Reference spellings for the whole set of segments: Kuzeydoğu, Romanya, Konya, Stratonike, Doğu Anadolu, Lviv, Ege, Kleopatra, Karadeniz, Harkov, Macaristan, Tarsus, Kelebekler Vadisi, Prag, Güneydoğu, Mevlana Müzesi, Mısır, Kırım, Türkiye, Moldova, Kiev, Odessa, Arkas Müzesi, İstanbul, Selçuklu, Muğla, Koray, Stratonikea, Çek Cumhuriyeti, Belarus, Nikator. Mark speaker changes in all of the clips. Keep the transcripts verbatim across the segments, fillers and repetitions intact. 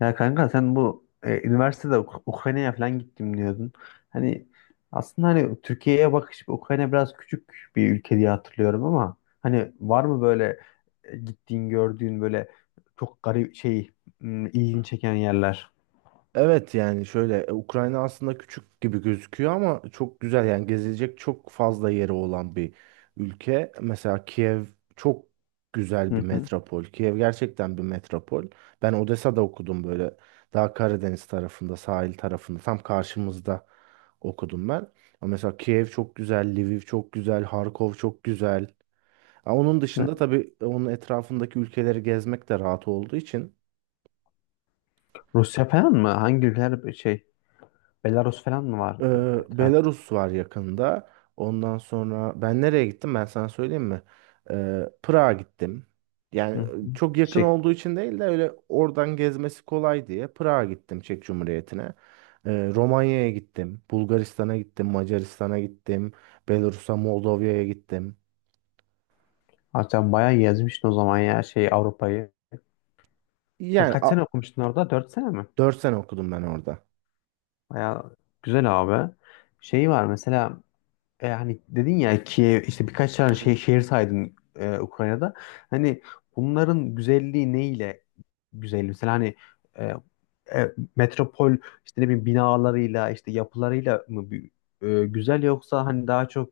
Speaker 1: Ya kanka sen bu e, üniversitede Uk- Ukrayna'ya falan gittim diyordun. Hani aslında hani Türkiye'ye bakış Ukrayna biraz küçük bir ülke diye hatırlıyorum ama hani var mı böyle e, gittiğin gördüğün böyle çok garip şey m, ilgini çeken yerler?
Speaker 2: Evet, yani şöyle e, Ukrayna aslında küçük gibi gözüküyor ama çok güzel, yani gezilecek çok fazla yeri olan bir ülke. Mesela Kiev çok güzel
Speaker 1: Hı
Speaker 2: bir
Speaker 1: hı.
Speaker 2: metropol. Kiev gerçekten bir metropol. Ben Odessa'da okudum, böyle daha Karadeniz tarafında, sahil tarafında, tam karşımızda okudum ben. Ama mesela Kiev çok güzel, Lviv çok güzel, Harkov çok güzel. Ha, onun dışında
Speaker 1: E,
Speaker 2: tabii onun etrafındaki ülkeleri gezmek de rahat olduğu için.
Speaker 1: Rusya falan mı? Hangi ülkeler şey Belarus falan mı var
Speaker 2: Ee,
Speaker 1: etraf?
Speaker 2: Belarus var yakında. Ondan sonra ben nereye gittim, ben sana söyleyeyim mi? Ee, Prag'a gittim.
Speaker 1: Hı
Speaker 2: Yani
Speaker 1: hı.
Speaker 2: çok yakın
Speaker 1: Şey,
Speaker 2: olduğu için değil de öyle oradan gezmesi kolay diye Prag'a gittim, Çek Cumhuriyeti'ne. Ee, Romanya'ya gittim. Bulgaristan'a gittim. Macaristan'a gittim. Belarus'a, Moldova'ya gittim.
Speaker 1: ha, Sen bayağı gezmiştin o zaman ya şey Avrupa'yı. Sen
Speaker 2: Yani
Speaker 1: kaç sene
Speaker 2: a-
Speaker 1: okumuştun orada? Dört sene mi?
Speaker 2: dört sene okudum ben orada.
Speaker 1: Bayağı güzel abi. Şey var mesela e, hani dedin ya ki işte birkaç tane şey, şehir saydın e, Ukrayna'da. Hani bunların güzelliği neyle güzel? Mesela hani e, e, metropol işte ne bileyim binalarıyla işte yapılarıyla mı bir- e, güzel yoksa hani daha çok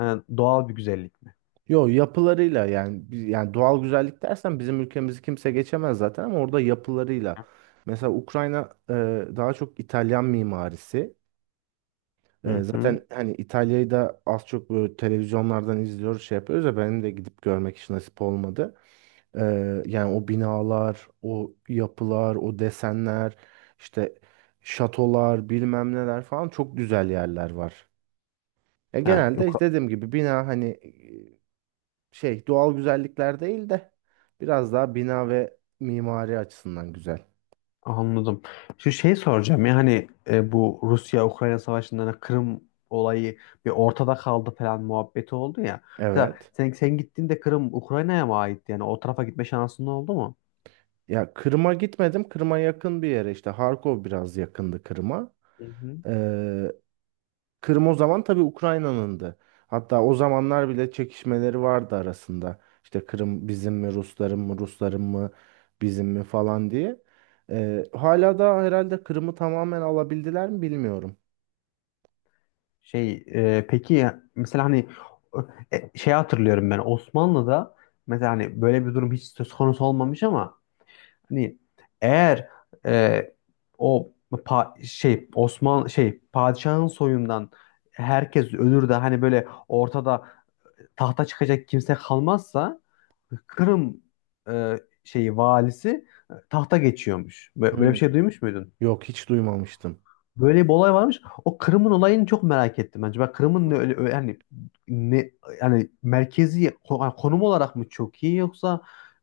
Speaker 1: e, doğal bir güzellik mi?
Speaker 2: Yo, yapılarıyla. Yani bi- yani doğal güzellik dersen bizim ülkemizi kimse geçemez zaten, ama orada yapılarıyla. Mesela Ukrayna e, daha çok İtalyan mimarisi. E,
Speaker 1: Hı hı.
Speaker 2: zaten hani İtalya'yı da az çok böyle televizyonlardan izliyoruz, şey yapıyoruz ya, benim de gidip görmek hiç nasip olmadı. E, yani o binalar, o yapılar, o desenler, işte şatolar, bilmem neler falan, çok güzel yerler var. E,
Speaker 1: Ha,
Speaker 2: genelde işte dediğim gibi bina, hani şey, doğal güzellikler değil de biraz daha bina ve mimari açısından güzel.
Speaker 1: Anladım. Şu şey soracağım ya hani e, bu Rusya-Ukrayna savaşından hani Kırım olayı bir ortada kaldı falan muhabbeti oldu ya. Mesela
Speaker 2: Evet.
Speaker 1: sen, sen gittiğinde Kırım Ukrayna'ya mı aitti? Yani o tarafa gitme şansın oldu mu?
Speaker 2: Ya, Kırım'a gitmedim. Kırım'a yakın bir yere, işte Harkov biraz yakındı Kırım'a.
Speaker 1: Hı hı.
Speaker 2: Ee, Kırım o zaman tabii Ukrayna'nındı. Hatta o zamanlar bile çekişmeleri vardı arasında. İşte Kırım bizim mi, Rusların mı, Rusların mı bizim mi falan diye. Ee, hala da herhalde Kırım'ı tamamen alabildiler mi bilmiyorum.
Speaker 1: Şey e, peki ya, mesela hani e, şey hatırlıyorum ben Osmanlı'da mesela hani böyle bir durum hiç söz konusu olmamış ama hani eğer e, o pa- şey Osman şey padişahın soyundan herkes ölür de hani böyle ortada tahta çıkacak kimse kalmazsa Kırım e, şeyi valisi e, tahta geçiyormuş. Bö- Böyle bir
Speaker 2: Hmm.
Speaker 1: şey duymuş muydun?
Speaker 2: Yok, hiç duymamıştım.
Speaker 1: Böyle bir olay varmış. O Kırım'ın olayını çok merak ettim bence. Ben Kırım'ın ne öyle öyle- hani ne yani merkezi ko- yani konum olarak mı çok iyi yoksa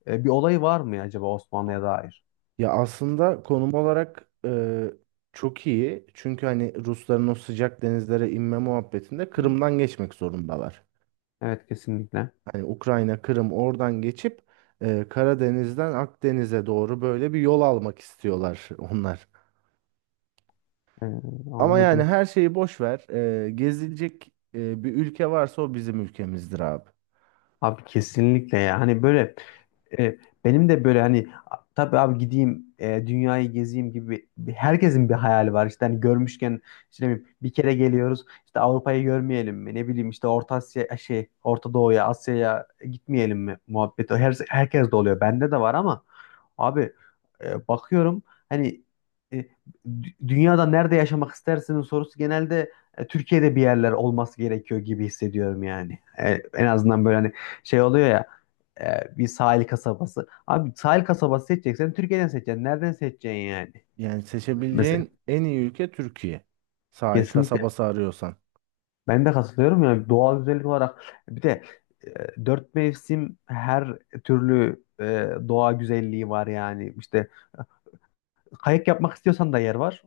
Speaker 1: e, bir olay var mı acaba Osmanlı'ya dair?
Speaker 2: Ya aslında konum olarak e, çok iyi. Çünkü hani Rusların o sıcak denizlere inme muhabbetinde
Speaker 1: Hı.
Speaker 2: Kırım'dan geçmek zorundalar.
Speaker 1: Evet kesinlikle.
Speaker 2: Hani Ukrayna, Kırım oradan geçip e, Karadeniz'den Akdeniz'e doğru böyle bir yol almak istiyorlar onlar.
Speaker 1: Ee,
Speaker 2: Ama yani
Speaker 1: anladım.
Speaker 2: her şeyi boş ver. E, gezilecek e, bir ülke varsa o bizim ülkemizdir abi.
Speaker 1: Abi kesinlikle ya. Hani böyle e, benim de böyle hani a- tabii abi gideyim e, dünyayı gezeyim gibi bir- herkesin bir hayali var. İşte hani görmüşken işte ne bileyim, bir kere geliyoruz. İşte Avrupa'yı görmeyelim mi? Ne bileyim işte Orta Asya şey Orta Doğu'ya, Asya'ya gitmeyelim mi muhabbeti. Her, herkes de oluyor. Bende de var ama abi e, bakıyorum hani e, dü- dünyada nerede yaşamak istersinin sorusu genelde e, Türkiye'de bir yerler olması gerekiyor gibi hissediyorum yani. E, en azından böyle hani şey oluyor ya e, bir sahil kasabası. Abi sahil kasabası seçeceksen Türkiye'den seçeceksin. Nereden seçeceksin yani?
Speaker 2: Yani
Speaker 1: Mesela
Speaker 2: seçebileceğin en iyi ülke Türkiye. Sahil
Speaker 1: kesinlikle
Speaker 2: kasabası arıyorsan.
Speaker 1: ben de katılıyorum yani doğal güzellik olarak. E, bir de e, dört mevsim her türlü e, doğa güzelliği var yani işte kayak yapmak istiyorsan da yer var.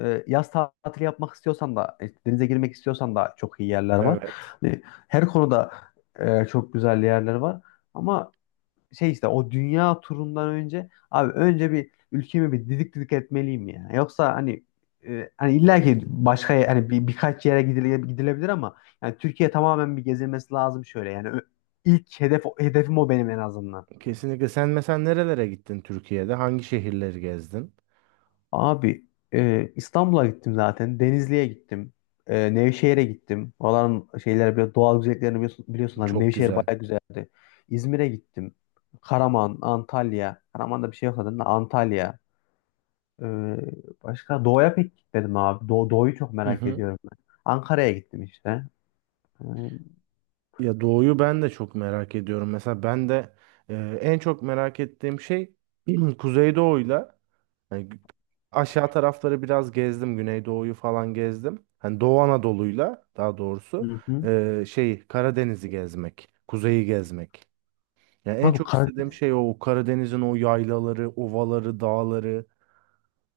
Speaker 1: Ee, yaz tatili yapmak istiyorsan da, e, denize girmek istiyorsan da çok iyi yerler var.
Speaker 2: Evet.
Speaker 1: Hani her konuda e, çok güzel yerler var. Ama şey işte o dünya turundan önce abi önce bir ülkemi bir didik didik etmeliyim ya. Yoksa hani e, hani illa ki başka ye- hani bir, birkaç yere gidile- gidilebilir ama yani Türkiye tamamen bir gezilmesi lazım şöyle. Yani ö- ilk hedef hedefim o benim en azından.
Speaker 2: Kesinlikle. Sen mesela nerelere gittin Türkiye'de? Hangi şehirleri gezdin?
Speaker 1: Abi e, İstanbul'a gittim zaten. Denizli'ye gittim. E, Nevşehir'e gittim. Oraların şeyler biraz doğal güzelliklerini biliyorsun, biliyorsun hani
Speaker 2: Çok
Speaker 1: Nevşehir
Speaker 2: güzel.
Speaker 1: baya güzeldi. İzmir'e gittim. Karaman, Antalya. Karaman'da bir şey yok zaten de Antalya. E, başka doğuya pek gitmedim abi. Doğu, doğuyu çok
Speaker 2: Hı
Speaker 1: merak
Speaker 2: hı.
Speaker 1: ediyorum ben. Ankara'ya gittim işte. E,
Speaker 2: Ya doğuyu ben de çok merak ediyorum. Mesela ben de e, en çok merak ettiğim şey, Kuzeydoğu'yla hani gü- aşağı tarafları biraz gezdim. Güneydoğu'yu falan gezdim. Hani Doğu Anadolu'yla, daha doğrusu
Speaker 1: hı hı,
Speaker 2: e, şey, Karadeniz'i gezmek, kuzeyi gezmek. Yani en
Speaker 1: abi
Speaker 2: çok
Speaker 1: Kar-
Speaker 2: istediğim şey o Karadeniz'in o yaylaları, ovaları, dağları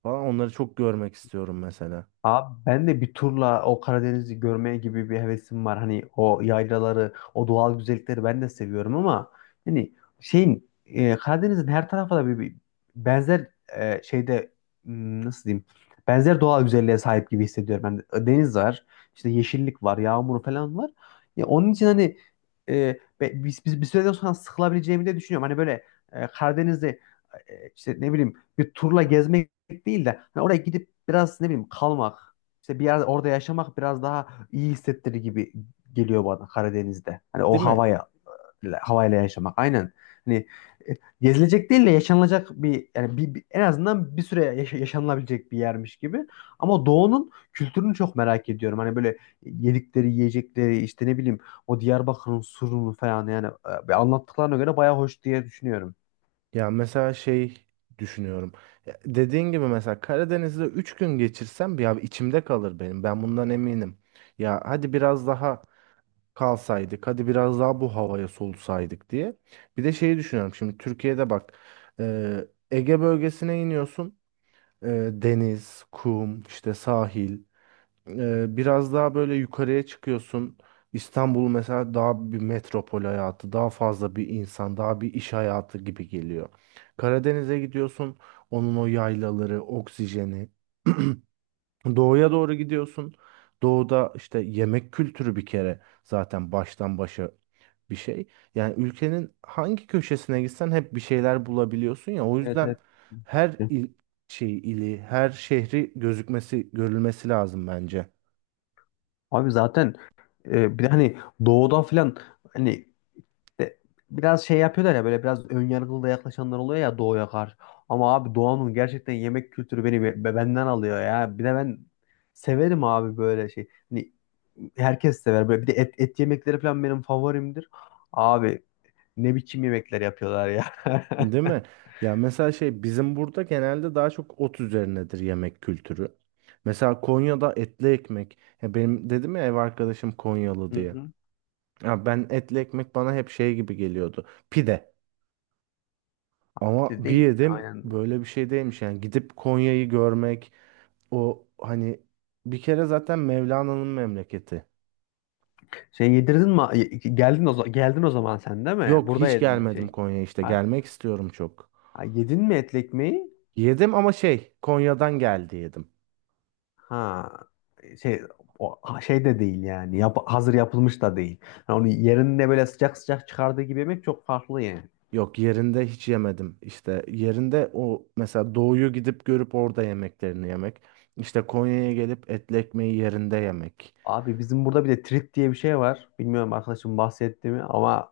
Speaker 2: falan, onları çok görmek istiyorum mesela.
Speaker 1: abi ben de bir turla o Karadeniz'i görmeye gibi bir hevesim var. Hani o yaylaları, o doğal güzellikleri ben de seviyorum ama hani şeyin e, Karadeniz'in her tarafı da bir, bir benzer e, şeyde hmm, nasıl diyeyim? Benzer doğal güzelliğe sahip gibi hissediyorum ben. Deniz var, işte yeşillik var, yağmur falan var. Ya onun için hani e, be- biz, biz bir süreden sonra sıkılabileceğimi de düşünüyorum. Hani böyle e, Karadeniz'i e, işte ne bileyim bir turla gezmek değil de hani oraya gidip biraz ne bileyim kalmak işte bir yerde orada yaşamak biraz daha iyi hissettirir gibi geliyor bana Karadeniz'de. Hani o
Speaker 2: Değil mi?
Speaker 1: havaya havayla yaşamak aynen. Hani e, gezilecek değil de yaşanılacak bir yani bir, bir- en azından bir süre yaşa- yaşanılabilecek bir yermiş gibi. Ama doğunun kültürünü çok merak ediyorum. Hani böyle yedikleri, yiyecekleri işte ne bileyim o Diyarbakır'ın surunu falan yani e, anlattıklarına göre bayağı hoş diye düşünüyorum.
Speaker 2: Ya mesela şey düşünüyorum. Ya, dediğin gibi, mesela Karadeniz'de üç gün geçirsem, ya içimde kalır benim. Ben bundan eminim. Ya hadi biraz daha kalsaydık, hadi biraz daha bu havaya solusaydık diye. Bir de şeyi düşünüyorum. Şimdi Türkiye'de bak, e, Ege bölgesine iniyorsun. E, deniz, kum, işte sahil. Ee, biraz daha böyle yukarıya çıkıyorsun. İstanbul mesela daha bir metropol hayatı, daha fazla bir insan, daha bir iş hayatı gibi geliyor. Karadeniz'e gidiyorsun, onun o yaylaları, oksijeni. Doğuya doğru gidiyorsun. Doğuda işte yemek kültürü bir kere zaten baştan başa bir şey. Yani ülkenin hangi köşesine gitsen hep bir şeyler bulabiliyorsun ya. O
Speaker 1: Evet
Speaker 2: yüzden
Speaker 1: evet.
Speaker 2: her il, şey ili, her şehri gözükmesi, görülmesi lazım bence.
Speaker 1: Abi zaten e, bir de hani doğuda falan hani de- biraz şey yapıyorlar ya böyle biraz önyargılı da yaklaşanlar oluyor ya doğuya karşı. Ama abi doğanın gerçekten yemek kültürü beni be- be- benden alıyor ya. Bir de ben severim abi böyle şey. Hani herkes sever böyle bir de et, et yemekleri falan benim favorimdir. Abi ne biçim yemekler yapıyorlar ya.
Speaker 2: Değil mi? Ya mesela şey, bizim burada genelde daha çok ot üzerinedir yemek kültürü. Mesela Konya'da etli ekmek. Ya benim dedim ya, ev arkadaşım Konyalı
Speaker 1: Hı
Speaker 2: diye.
Speaker 1: hı.
Speaker 2: Ya, ben etli ekmek, bana hep şey gibi geliyordu. Pide. Ama
Speaker 1: İşte
Speaker 2: bir
Speaker 1: değil.
Speaker 2: yedim,
Speaker 1: Aynen.
Speaker 2: böyle bir şey değilmiş. Yani gidip Konya'yı görmek, o hani bir kere zaten Mevlana'nın memleketi.
Speaker 1: Şey yedirdin mi? Geldin o zaman, geldin o zaman sen değil mi?
Speaker 2: Yok,
Speaker 1: Burada
Speaker 2: hiç
Speaker 1: yedin
Speaker 2: gelmedim
Speaker 1: şey.
Speaker 2: Konya, işte
Speaker 1: Ha,
Speaker 2: gelmek istiyorum çok.
Speaker 1: ha, yedin mi etli ekmeği?
Speaker 2: Yedim ama şey, Konya'dan geldi yedim.
Speaker 1: Ha şey o, ha, şey de değil yani Yap- hazır yapılmış da değil. Yani onu yerinde böyle sıcak sıcak çıkardığı gibi yemek çok farklı yani.
Speaker 2: Yok, yerinde hiç yemedim. İşte yerinde, o mesela doğuyu gidip görüp orada yemeklerini yemek. İşte Konya'ya gelip etli ekmeği yerinde yemek.
Speaker 1: Abi bizim burada bir de trit diye bir şey var. Bilmiyorum arkadaşım bahsetti mi ama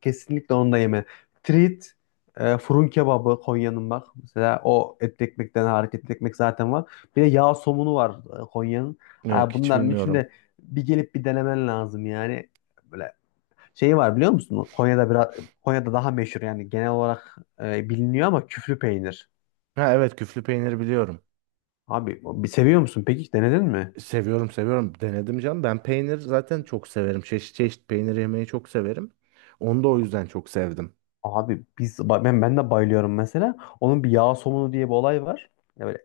Speaker 1: kesinlikle onu da yeme. Trit e, fırın kebabı Konya'nın bak. Mesela o etli ekmekten hareketli ekmek zaten var. Bir de yağ somunu var e, Konya'nın.
Speaker 2: Yok,
Speaker 1: Ha,
Speaker 2: hiç
Speaker 1: bunların
Speaker 2: bilmiyorum.
Speaker 1: içinde bir gelip bir denemen lazım yani. Böyle şeyi var biliyor musun? Konya'da biraz Konya'da daha meşhur yani genel olarak e, biliniyor ama küflü peynir.
Speaker 2: Ha evet, küflü peynir biliyorum.
Speaker 1: Abi bir seviyor musun? Peki denedin mi?
Speaker 2: Seviyorum, seviyorum. Denedim canım. Ben peynir zaten çok severim. Çeşit çeşit peynir yemeyi çok severim. Onu da o yüzden çok sevdim.
Speaker 1: Abi biz ben ben de bayılıyorum mesela. Onun bir yağ somunu diye bir olay var. Evet,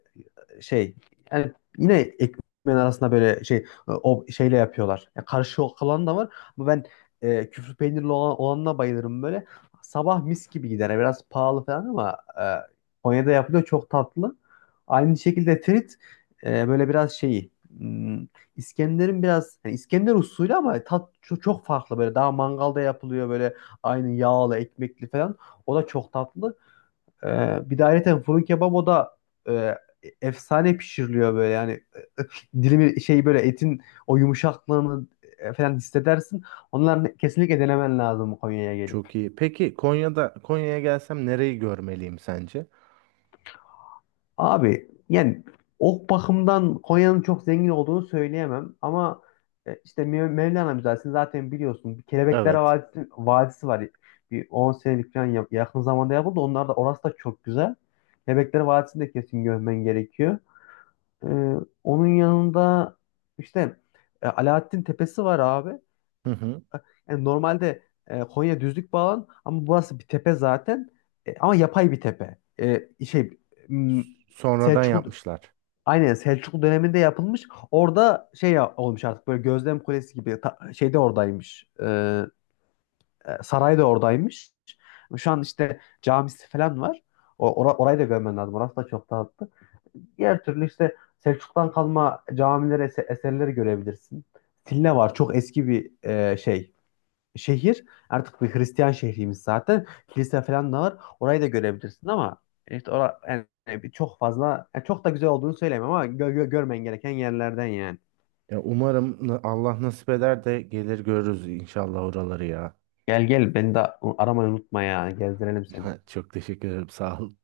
Speaker 1: şey yani yine ekmeğin arasında böyle şey e, o şeyle yapıyorlar. Yani karışık olan da var ama ben e, küflü peynirli olan, olanına bayılırım böyle. Sabah mis gibi gider. Yani biraz pahalı falan ama e, Konya'da yapılıyor çok tatlı. Aynı şekilde trit e, böyle biraz şeyi hmm, İskender'in biraz yani İskender usulü ama tat çok, çok farklı böyle daha mangalda yapılıyor böyle aynı yağlı ekmekli falan. O da çok tatlı. Ee, bir de ayrıca fırın kebabı da e, efsane pişiriliyor böyle yani dilimi şey böyle etin o yumuşaklığını e, falan hissedersin. Onları kesinlikle denemen lazım Konya'ya gelip.
Speaker 2: Çok iyi. Peki Konya'da, Konya'ya gelsem nereyi görmeliyim sence?
Speaker 1: Abi yani o bakımdan Konya'nın çok zengin olduğunu söyleyemem ama e, işte Mev- Mevlana Müzesi'ni zaten biliyorsun. Bir Kelebekler
Speaker 2: Evet.
Speaker 1: Vadisi, Vadisi var. Bir on senelik falan yap- yakın zamanda yapıldı. Onlar da orası da çok güzel. Kelebekler Vadisi'ni de kesin görmen gerekiyor. Ee, onun yanında işte e, Alaaddin Tepesi var abi.
Speaker 2: Hı hı.
Speaker 1: Yani normalde e, Konya düzlük bir alan ama burası bir tepe zaten. E, ama yapay bir tepe. E, şey m,
Speaker 2: Sonradan
Speaker 1: Selçuklu
Speaker 2: yapmışlar.
Speaker 1: aynen Selçuklu döneminde yapılmış. Orada şey ya- olmuş artık böyle gözlem kulesi gibi ta, şey de oradaymış. E, e, saray da oradaymış. Şu an işte camisi falan var. O, ora- orayı da görmen lazım. Orası da çok tatlı. Diğer türlü işte Selçuk'tan kalma camilere, eserleri görebilirsin. Silne var. Çok eski bir e, şey. Şehir. Artık bir Hristiyan şehrimiz zaten. Kilise falan da var. Orayı da görebilirsin ama işte ora, yani bir- çok fazla yani çok da güzel olduğunu söyleyemem ama gö- gö- görmen gereken yerlerden yani.
Speaker 2: Ya umarım na- Allah nasip eder de gelir görürüz inşallah oraları ya.
Speaker 1: Gel gel beni de aramayı unutma ya. Gezdirelim seni.
Speaker 2: Çok teşekkür ederim. Sağ ol.